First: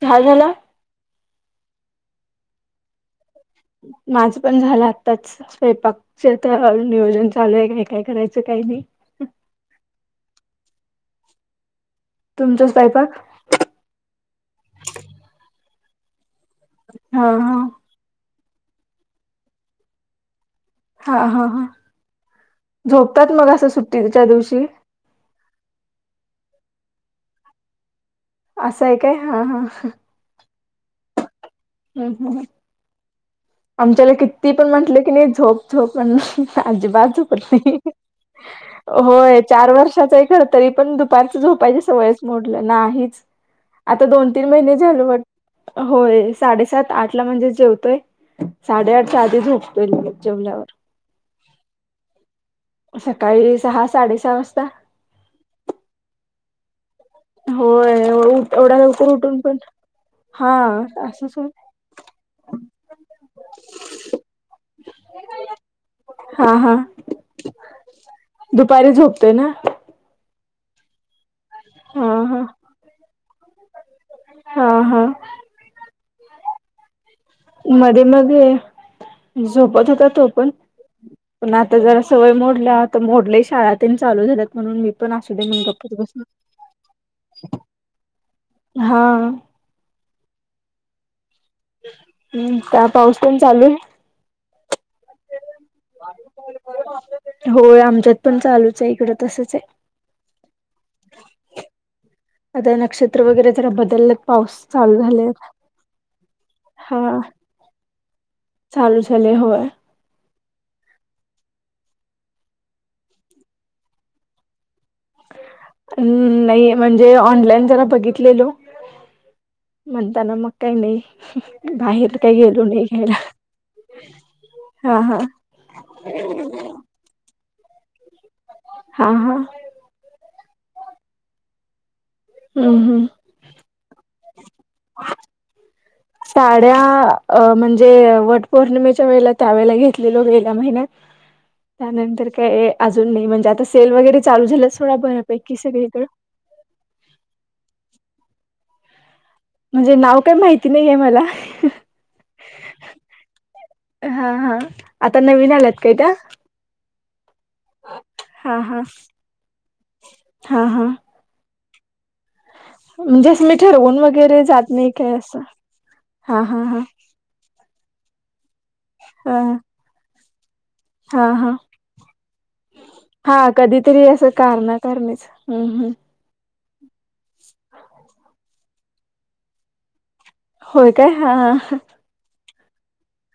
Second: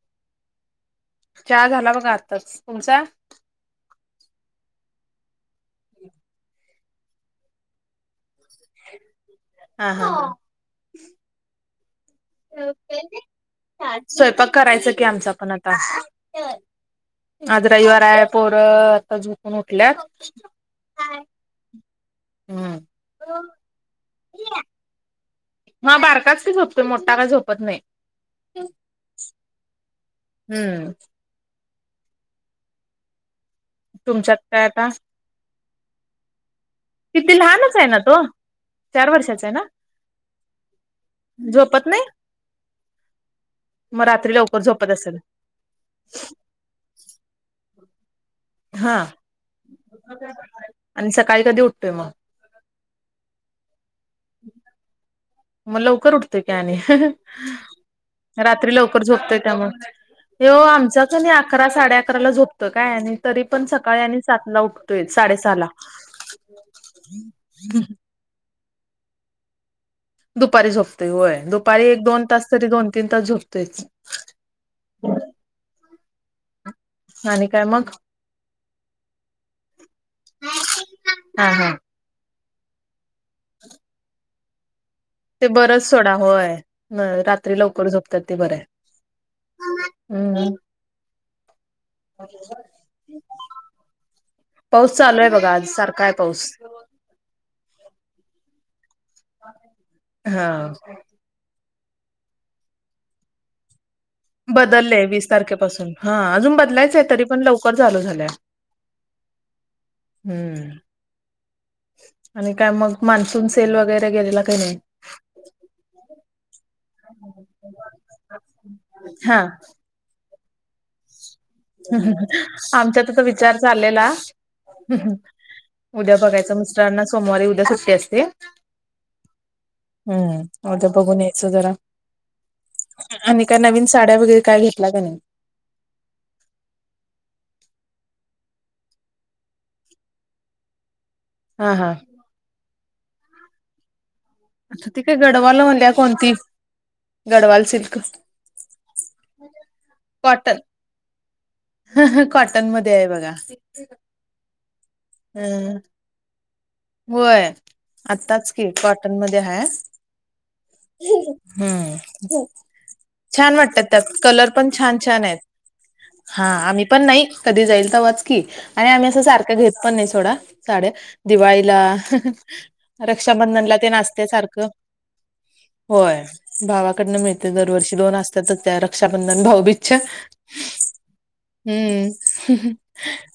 चहा झाला. चहा झाला, बघा आत्ताच तुमचा. माझं पण झालं, आत्ताच स्वयंपाकचे तर नियोजन चालू आहे. काय काय करायचं. असं काही नाही. हा, हा तुमचा स्वयंपाक स्वयंपाक करायच कि, आमचा पण आता हा हा आज रविवार आहे. पोरं आता झोपून उठल्यात. हा, हा, हा, हम्म झोपतात मग असं सुट्टीच्या दिवशी हा बारकाच की झोपतोय, मोठा का झोपत नाही. असं आहे काय. हा हा हम्म [unintelligible] आमच्याला तुमच्यात किती काय पण आता म्हटलं की नाही. झोप, झोप म्हणून अजिबात किती झोपत नाही. लहानच आहे ना तो चार होय वर्षाचा आहे ना चार वर्षाचं आहे. खरं तरी पण दुपारच झोपायची झोपत नाही सवयच मोडल्या नाहीच. मग आता दोन रात्री -तीन लवकर महिने झोपत झाल असेल वाटतं. होय साडेसात आठला म्हणजे जेवतोय. हा साडेआठच्या आधी झोपते. जेवल्यावर, आणि सकाळी कधी उठतोय मग सकाळी सहा साडे सहा वाजता. मग लवकर उठतोय की आणि होय, एवढा लोक उठून पण हा यो आमचाच आणि असंच होय. अकरा साडे अकरा ला झोपतं काय, आणि तरी पण सकाळी आणि सातला उठतो. उठतोयच, साडे सहाला हा हा दुपारी झोपतोय ना, दुपारी झोपतेय होय, दुपारी एक हा -दोन हा तास तरी, दोन- तीन तास झोपतयच. हा हा आणि काय मग मध्ये, मध्ये मग झोपत होता. तो पण, हा पण हा. आता जरा सवय मोडल्या तर मोडल्या शाळा चालू झाल्यात म्हणून मी पण असू दे ते म्हणून बरंच गप्पच सोडा बसले होय, रात्री लवकर झोपतात. ते बरं, हा हम्म हम्म, काय पाऊस तेन चालू आहे. पाऊस चालू आहे. बघा आज सारखा आहे. पाऊस होय, आमच्यात पण चालूच आहे. इकड तसच आहे. हा आता नक्षत्र वगैरे जरा बदललय. बदलय वीस तारखेपासून हा अजून बदलायचं आहे. हा तरी पण लवकर चालू झालय. चालू चाले हय हम्म आणि काय मग मान्सून सेल वगैरे गेलेला काही नाही हम्म नाही म्हणजे ऑनलाईन जरा बघितलेलो हा मणताना म काय नाही ह बाहेर काही गेलो नाही घ्यायला आमच्यातचा विचार चाललेला हा हा उद्या बघायचं मिस्टरांना सोमवारी उद्या सुट्टी असते हा हा हम्म अद बघून यायचं जरा हम्म हम् आणि का नवीन साड्या वगैरे काय घेतल्या का नाही ह साड्या अ म्हणजे वट पौर्णिमेच्या वेळेला त्यावेेळेला घेतले लोक गेल्या महिन्यात हा हा त्यानंतर काय अजून नाही म्हणजे आता सेल वगैरे चाल झाल्या आता थड ती काय बऱ्यापैकी सगळीकडे गढवाल सिल्क म्हणजे नाव काही कॉटन माहिती नाही आहे मला कॉटन मध्ये आहे बघा. हा हा आता नवीन हम्म. आल्यात काय त्या होय आताच हा की हा कॉटन मध्ये आहेा हा हा हम्म म्हणजे असं मी छान वाटतात ठरवून त्यात वगैरे कलर पण जात नाही छान काय छान आहेत असं हा आम्ही पण नाही कधी जाईल तर वाच क आणि आम्ही अस हा सारख घेत पण नाही सोडा साड्या हा हा दिवाळी हा रक्षाबंधनला नती कधीतरी आसतय असं सारखं कारणा कारणीच हम्म हम्म बर. भावाकडनं मिळते दरवर्षी दोन असतातच त्या रक्षाबंधन भाऊबीजच्या. होय काय हा हम्म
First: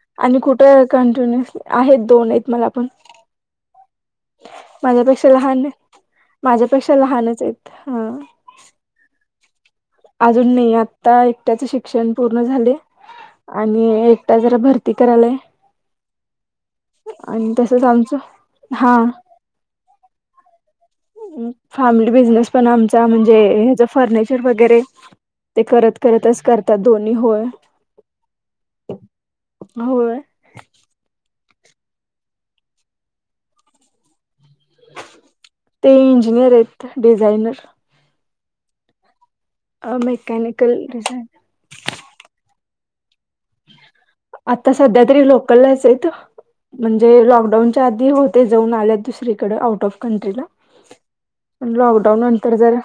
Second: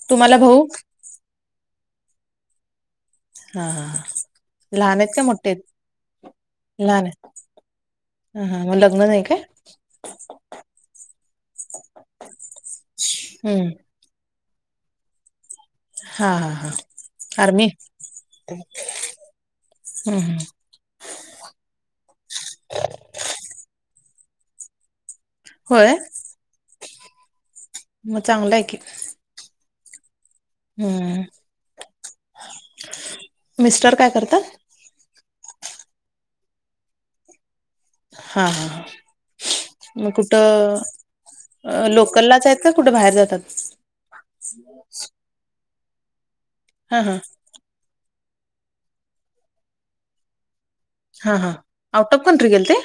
तुम्हाला आणि कुठे भाऊ? कंटिन्यु आहेत दोन आहेत मला पण. हा हा हा. लहान आहेत का माझ्यापेक्षा मोठे आहेत? लहान माझ्यापेक्षा लहानच आहेत. हा ह हां मग लग्न नाही काय? अजून नाही आता एकट्याच शिक्षण पूर्ण झाले हम्म आणि एक तो जरा भरती करालाय. हा हा हा आर्मी तसच आमचं हा हम्म हम्म. फॅमिली बिझनेस पण आमचा म्हणजे हाच फर्निचर वगैरे. ते होय करत करतच करतात दोन्ही होय. मग चांगलं आहे की होय हम्म. मिस्टर काय करतात? ते इंजिनियर आहेत डिझायनर. हा हा हा. मग मेकॅनिकल कुठं डिझाइन. लोकललाच आहेत का कुठे बाहेर जातात? आत्ता सध्या तरी लोकलाचहेत हा म्हणजे हा. लकडाऊनच्या आधी होते जाऊन आल्यात दुसरीकडे आउट ऑफ कंट्रीला. हा हा पण आउट लॉकडाऊन ऑफ कंट्री नंतर गेलते? जर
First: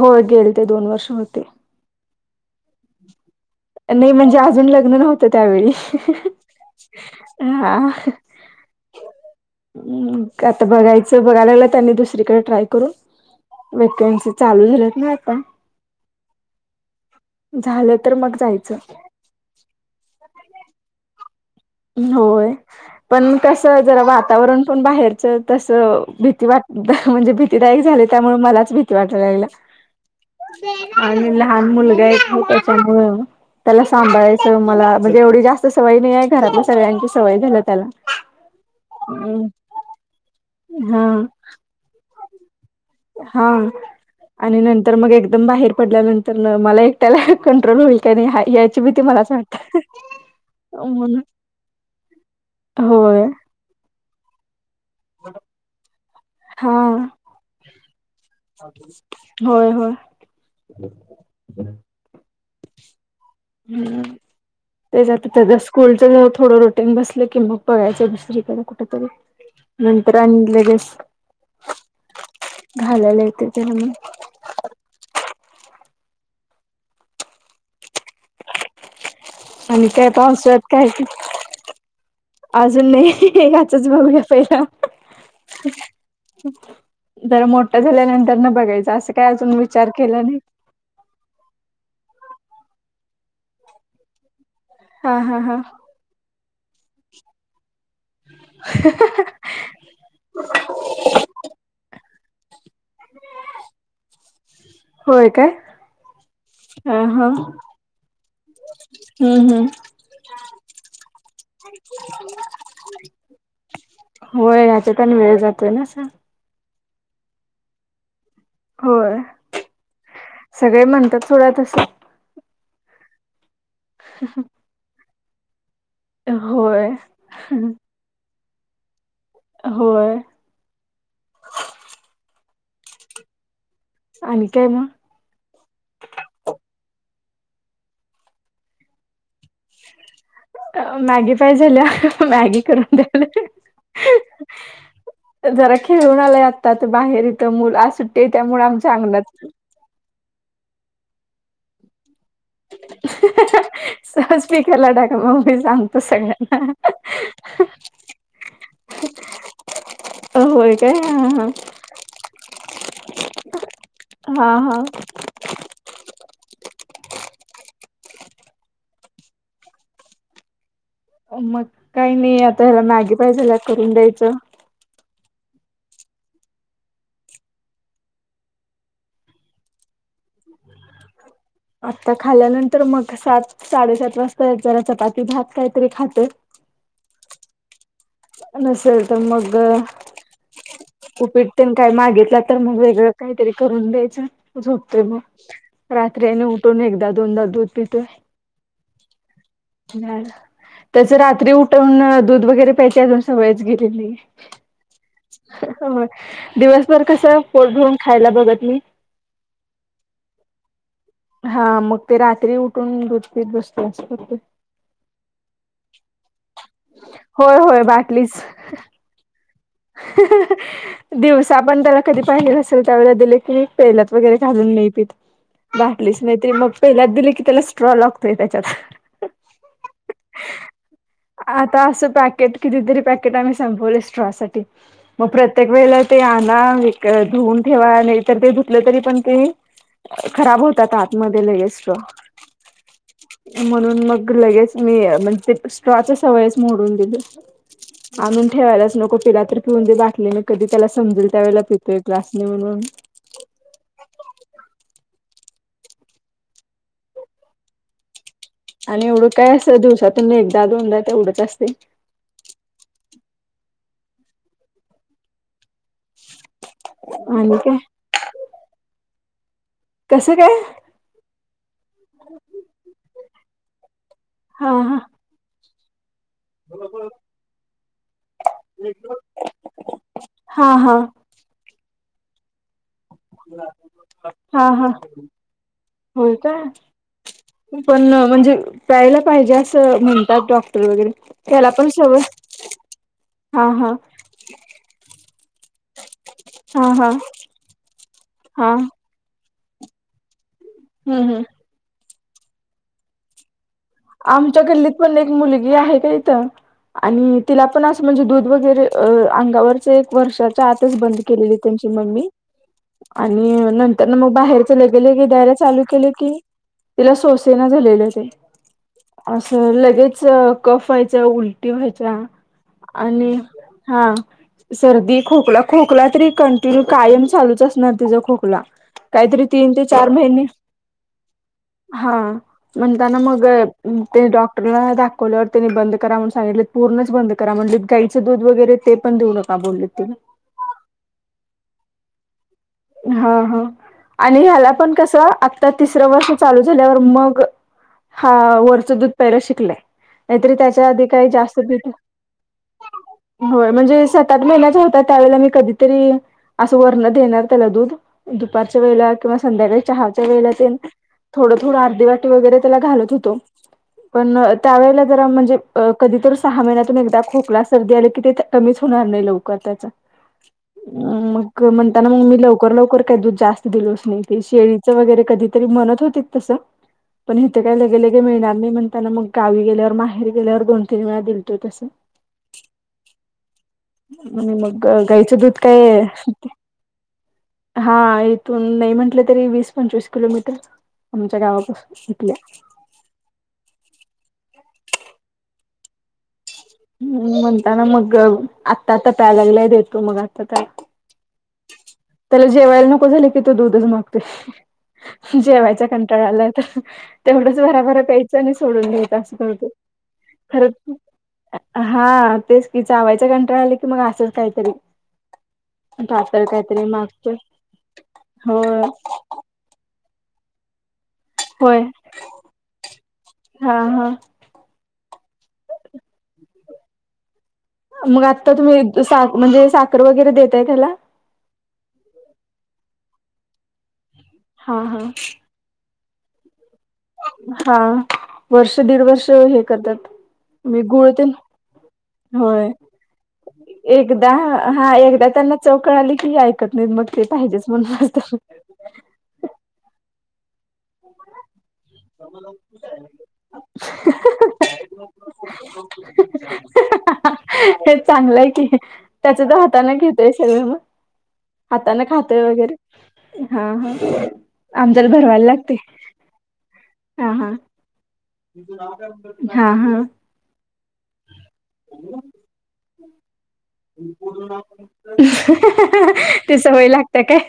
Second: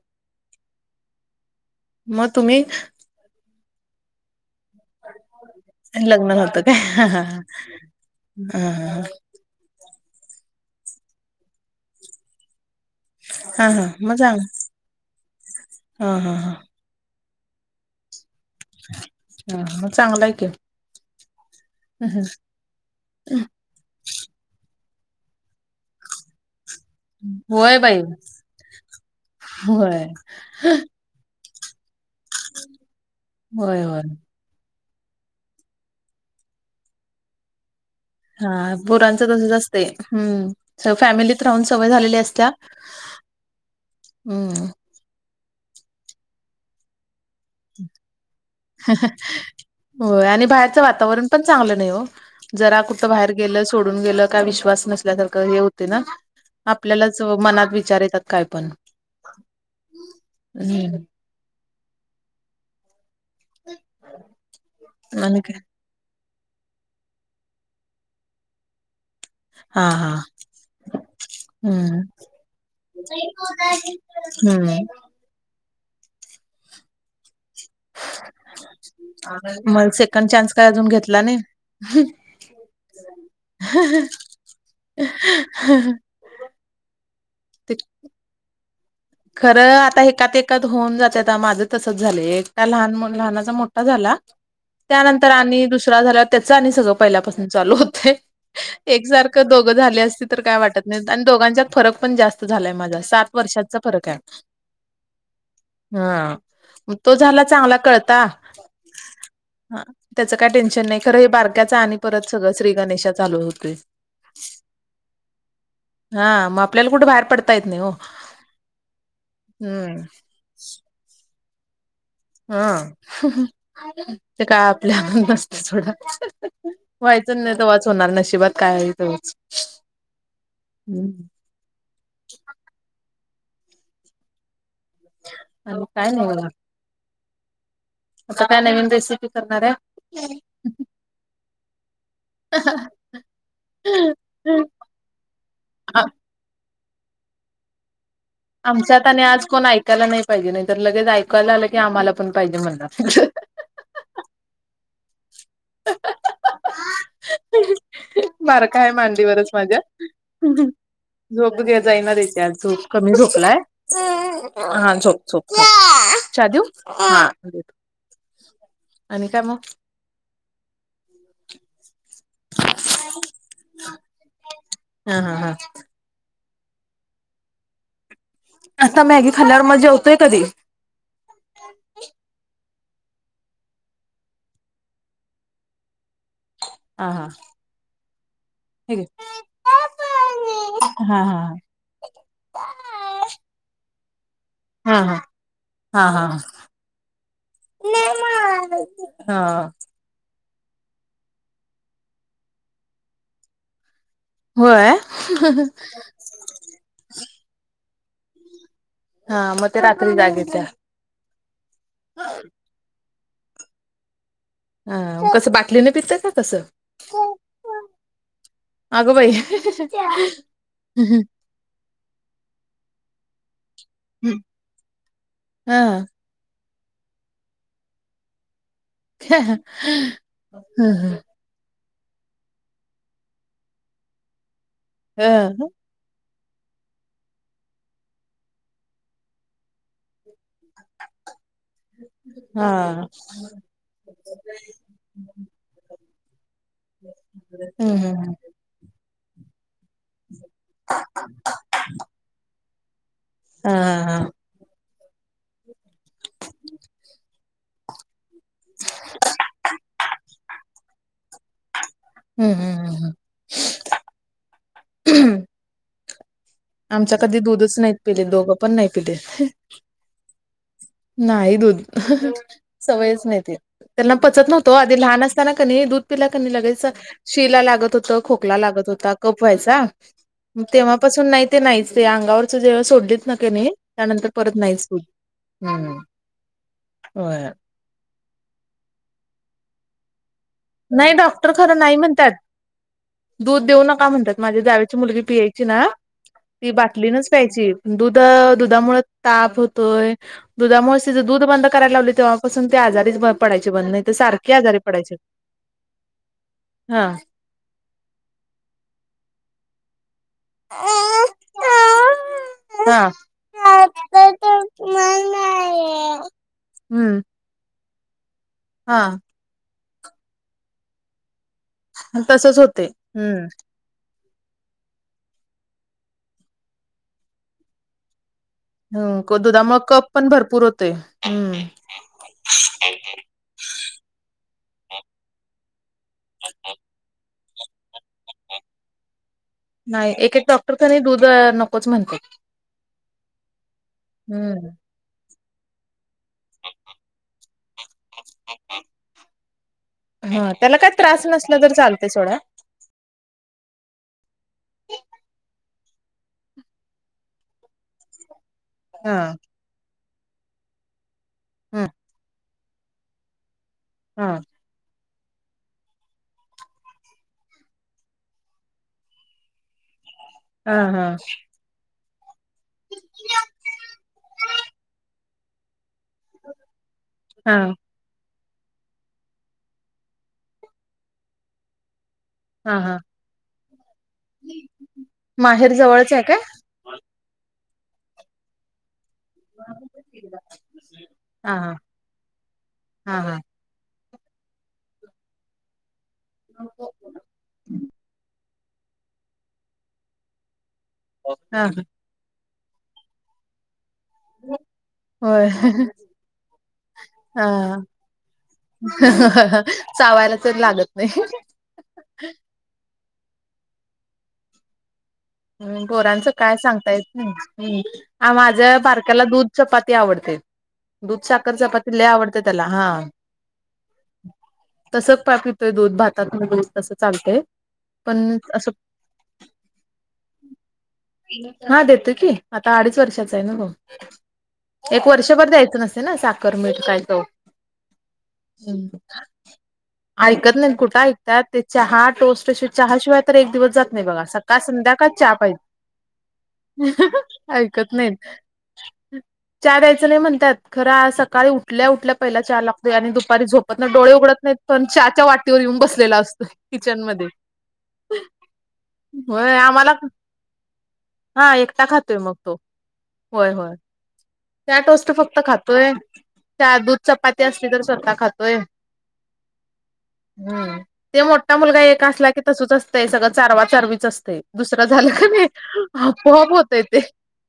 होय गेल ते दोन वर्ष होते. मग तुम्ही? नाही म्हणजे अजून लग्न नव्हतं त्यावेळी. लग्न नव्हता काय ह हा हा हम आता बघायचं बघायला लागलं त्यांनी दुसरीकडे ट्राय करून. हा हा मग वेकन्सी चांग चालू झाल्यात ना आता. हा हा हा. झालं तर मग जायचं. ह म चांगलंय की. हम्म. होय पण कस जरा वातावरण पण बाहेरच तस भीती वाट म्हणजे होय भीतीदायक बाई झाले त्यामुळे मलाच भीती वाटायला लागला. होय आणि लहान मुलगा एक आहे त्याच्यामुळं होय त्याला होय. सांभाळायचं. तर मला म्हणजे एवढी जास्त सवय नाही आहे घरातल्या सगळ्यांची सवय झालं त्याला. हा पोरांचं तसच असते हम्म हा फॅमिलीत राहून सवय झालेली असत्या. हा आणि हम्म नंतर मग एकदम बाहेर पडल्यानंतर मला एक त्याला कंट्रोल होईल का नाही याची भीती मलाच वाटत होय आणि बाहेरचं म्हणून. वातावरण पण चांगलं नाही हो जरा कुठं होय बाहेर गेलं सोडून गेलं. का विशवास नसल्या सारखं हे होते ना हा आपल्यालाच मनात विचार काय पण होय होय. हम्म हम्म ते आणि काय जातस स्कूलच थोडं रुटीन बसलं की मग बघाचं दुसरी कड कुठेतरी. हा हा नंतर आणि लगेच हम्म घालायला यते त्याला म्हणून. हम्म. आणि मग काय सेकंड चान्स काय पावसाळ्यात अजून घेतला नाही? अजून नाही याचच बघूया पहिला. जरा ते मोठ झाल्यानंतर न बघायचं असं काय अजून खरं विचार आता केला एकात नाही. एकात होऊन जाते आता माझं तसच झालं एक लहान लनाचा मोठा झाला. हा त्यानंतर हा हा आणि दुसरा झाल्यावर त्याच आणि सगळं पहिल्यापासून चालू होतय एक सार दोघ झाली असतील तर काय वाटत नाही आणि दोघांच्या फरक पण जास्त झालाय माझा सात वर्षाचा चा फरक आहे. होय काय हा, हा तो हा झाला चांगला कळता. हम्म हम्म हा त्याच काय टेन्शन नाही खरं हे बारग्याच आणि परत सगळं श्री गणेशा चालू होतोय. होय, ह्यातच आणि वेळ जातोय असा. हा मग आपल्याला कुठे बाहेर पडता येत नाही ओ. होय, सगळे म्हणतात सोडा तसं हा, ते काय आपल्यावर नसत सोडा. होय व्हायचं नाही तवाच होणार नशिबात काय आहे तेच होय. हम्म [unintelligible] आणि काय मग? आणि काय नाही बघा. आता काय नवीन रेसिपी करणार आहे? मॅगी पाहिजेल ये मॅगी करून देते. जरा आ- खेळून आलाय आत्ता बाहेर इथ मुलं आज सुट्टी त्यामुळ आमच्या अंगणात त्याला नाही पाहिजे नाहीतर ऐकायला नाही पाहिजे नाही तर लगेच ऐकायला आलं की आम्हाला पण पाहिजे म्हणणार. सहज स्पीकरला टाका मग मी सांगतो सगळ बारक आहे मांडीवरचं माझ्या होय काय हा हा झोप घ्या जाई [inaudible] झोप कमी झोपलाय. हा झोप झोप चहा देऊ? आणि काय मगं? मग काही नाही आता ह्याला मॅगी पाहिजे करून द्यायचं. हा हा हा. आता मॅगी खाल्ल्यावर मगं जेवतोय कधी? आता खाल्यानंतर मग सात- साडेसात वाजता जरा चपाती भात काहीतरी खातोय. हा हा. ठीक नसेल आहे. तर मग हा हा उपीट तेन काय मागितला तर मग वेगळं काहीतरी करून द्यायचं. हा झोपतोय मग हा हा रात्री हा आणि उठून एकदा, दोनदा दूध पितोय. हां हां. त्याची रात्री उठवून दूध वगैरे प्यायचे अजून सवयचं गेलेली नाही. होय! दिवसभर कसं, पोट भरुन खायला बघत नाही. हा. मग ते रात्री जाग येत्या. हा, मग ते रात्री उठून, दुध पित बसतोय. अस करतोय. हा, कसं बाटलीने पितोय का कसं? होय होय बाटलीच अगं बाई! [inaudible] [inaudible] आपण त्याला कधी पाहिजे असेल त्यावेळेला दिले की, पेल्यात वगैरे घालून नाही पित. हा बाटलीचं नाही तरी मगं पेल्यात दिली कि त्याला स्ट्रॉ लागतोय त्याच्यात. अच्छा! आता असं पॅकेट कितीतरी पॅकेट आम्ही संपवले स्ट्रॉचे. मग प्रत्येक वेळेला एक ते आणा एक धुवून ठेवा नाहीतर ते धुतलं तरी पण ते खराब होतात आतमध्ये. हा म्हणून मग लगेच मी स्ट्रॉ ची सवयचं मोडून दिली. ठेवायलाच नको पिडा. तर पिऊन देे बाटले कधी त्याला समजेल त्यावेळेला पितोय ग्लासने म्हणून हा हा आणि एवढं काय असतं दिवसातून एकदा दोनदा तेवढंच असते. हम् हम् हम हम ह आमच्या कधी दूधच नाहीत पिले दोघं पण नाही पिले. कसं काय? नाही दूध सवयच नाही ती त्याला पचत नव्हत हा ओ हा आधी लहान अस त्याला कने दूध पिल कने लगेच शिला लागत होत खोकला लागत होता कफ व्हायचा. मग हा हा तेव्हापासून नाही ते नाहीच ते अंगावरच जेव्हा सोडली. [unintelligible] किने त्यानंतर परत हा हा नाहीच [unintelligible] होय का होय पण अं म्हणजे प्यायला पाहिजे असं म्हणतात डॉक् नाही डॉक्टर खरं नाही म्हणत्यात, दूध हा देऊ हा नका म्हणत्यात माझ्या जावे मुली पियची ना ती हा हा बाटलीनच प्यायची दुध हा दुधामुळे ताप हुतोय. हम्म दुधामुळचं हम्म दूध बंद करायला लावली तेव्हापासून ती आजारीच पडायची बंद नाही. तर सारखे आमच्या आजारी गल्लीत पडायचे पण एक मुलगी आहे का इथं हा आणि तिला पण असं म्हणजे दूध वगैरे अंगावरच एक वर्षात हा तेच बंद केलेली त्यांची मम्मी हा [unintelligible] आणि नंतर ना मग बाहेरच लगे लगे द्यायला चालू केले की, तिला हम्म सोसेना झालेले. हा असं लगेच कफ व्हायचं उलटी व्हायचा तसच होते आणि हम्म हा सर्दी खोकला, खोकला तरी कंटिन्यू कायम चालूच असणार तिचा खोकला काहीतरी तीन दुधामुळे ते चार कप पण महिने, भरपूर होते हम्म हा म्हणताना मग ते डॉक्टरला दाखवल्या वर त्यानी बंद करा म्हणून सांगितले पूर्णच बंद करा म्हणलेत गाईच दूध वगैरे ते पण देऊ न नाही एक एक डॉक्टर कने दूध अं नकोच म्हणत्यात. हा हा आणि ह्याला पण कसं आता तिसरं वर्ष चालू झाल्यावर मग हा वरचं दूध प्यायलं शिकलंय, हा नाहीतरी त्याला त्याच्या काय आधी त्रास काही नसला जास्त तर पीत चालते सोडा होय म्हणजे सात, आठ महिन्याचा होता त्यावेळेला मी कधीतरी असं वरन देणार [unintelligible] दूध दुपारच्या वेळेला हा किंवा संध्याकाळी चहाच्या वेळेला तेन थोडं थोडं ह अर्धी वाटी वगैरे त्याला घालत होतो हा पण त्यावेळेला जरा म्हणजे अं कधीतर सहा महिन्यातून एकदा खोकला सर्दी आली की ते कमीच होणार नाही लवकर त्याचं हा मग म्हणताना मग मी लवकर, लवकर काय दूध जास्त दिलोच नाही ते शेळीचं वगैरे कधी तरी म्हणत होतीत तसं पण हा इथं काय लगे हे मिळणार नाही म्हणताना मग गावी गेल्यावर माहेरी गेल्यावर दोन, तीन वेळा दिलत तसं हा हा. आणि मग गाईचं दूध माहेर काय जवळच आहे काय? हा इथून नाही म्हंटलं तरी वीस, पंचवीस किलोमीटर आमच्या हा हा गावापासून इथल्या हा. हम् म्हणता ना मग अं आत्ता आता प्यायला लागलाय देतो मग आता त्याला हा. त्याला जेवायला नको झालं की तो दूधच मागतोय. होय जेवायचा कंटाळा आलाय आता हा तेवढंच भराभरा प्यायचं आणि सोडून दयायचं असं करतोय चावायला तर लागत नाही हा तेच कि, चावायचा कंटाळा आला की मग असंच काहीतरी हम्म पोरांचं पातळ काय काहीतरी सांगता येत मागतोय नाही, आ हो माझ्या बारक्याला दूध चपाती आवडते. दुध, साखर, होय चपाती लय आवडत्या त्याला हा हा हा तसंच पा पितोय दूध भातातनं दूध तसं चालतंय मग पण आत्ता असं तुम्ही सा म्हणजे साखर वगैरे देताय त्याला हा देतेय की, आता अडीच वर्षाचा आहे ना हा तो हा एक वर्षभर द्यायचं नसत है ना साखर, मीठ काय तो हा वर्ष, हम्म. दीड वर्ष हे करतात ऐकत नाहीत मी कुठं गुळ तेन ऐकतात ते चहा टोस्ट असे होय चहा शिवाय तर एक दिवस जात नाही बघा सकाळ, संध्याकाळ काय चहा त्यांना चव कळाली की ऐकत नाहीत मग पाहिजे ते पाहिजेच म्हणून ऐकत नाहीत बसतात चहा द्यायचा नाही म्हणत्यात खरं सकाळी उठ उ ठल्या उठल्या पहिला चहा लागतोय आणि दुपारी झोपत नाय डोळे उघडत नाहीत पण चहाच्या वाटीवर येऊन बसलेला असतोय. किचन मध्ये चांगलंय की त्याच होय तर आम्हाला हाताने घेतोय सगळ मग हा एकटा हाताने मग खातोय तो वगैरे होय हा होय हा चहा टोस्ट आमच्याला फक्त भरवायला लागते खातोय दूध हा चपाती हा असली तर स्वतः खातोय हा हा हम् ते मोठा मुलगा एक असला की तसच असतंय सगळं चारवा चारवीच असते दुस सरा झाला का नाही आपोआप होतय सवय ते. लागते काय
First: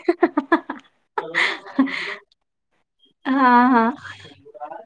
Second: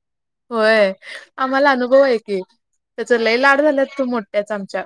होय आम्हाला अनुभव आहे की त्याच लय हा लाड हा झाल्यात तू मोठ्याच आमच्या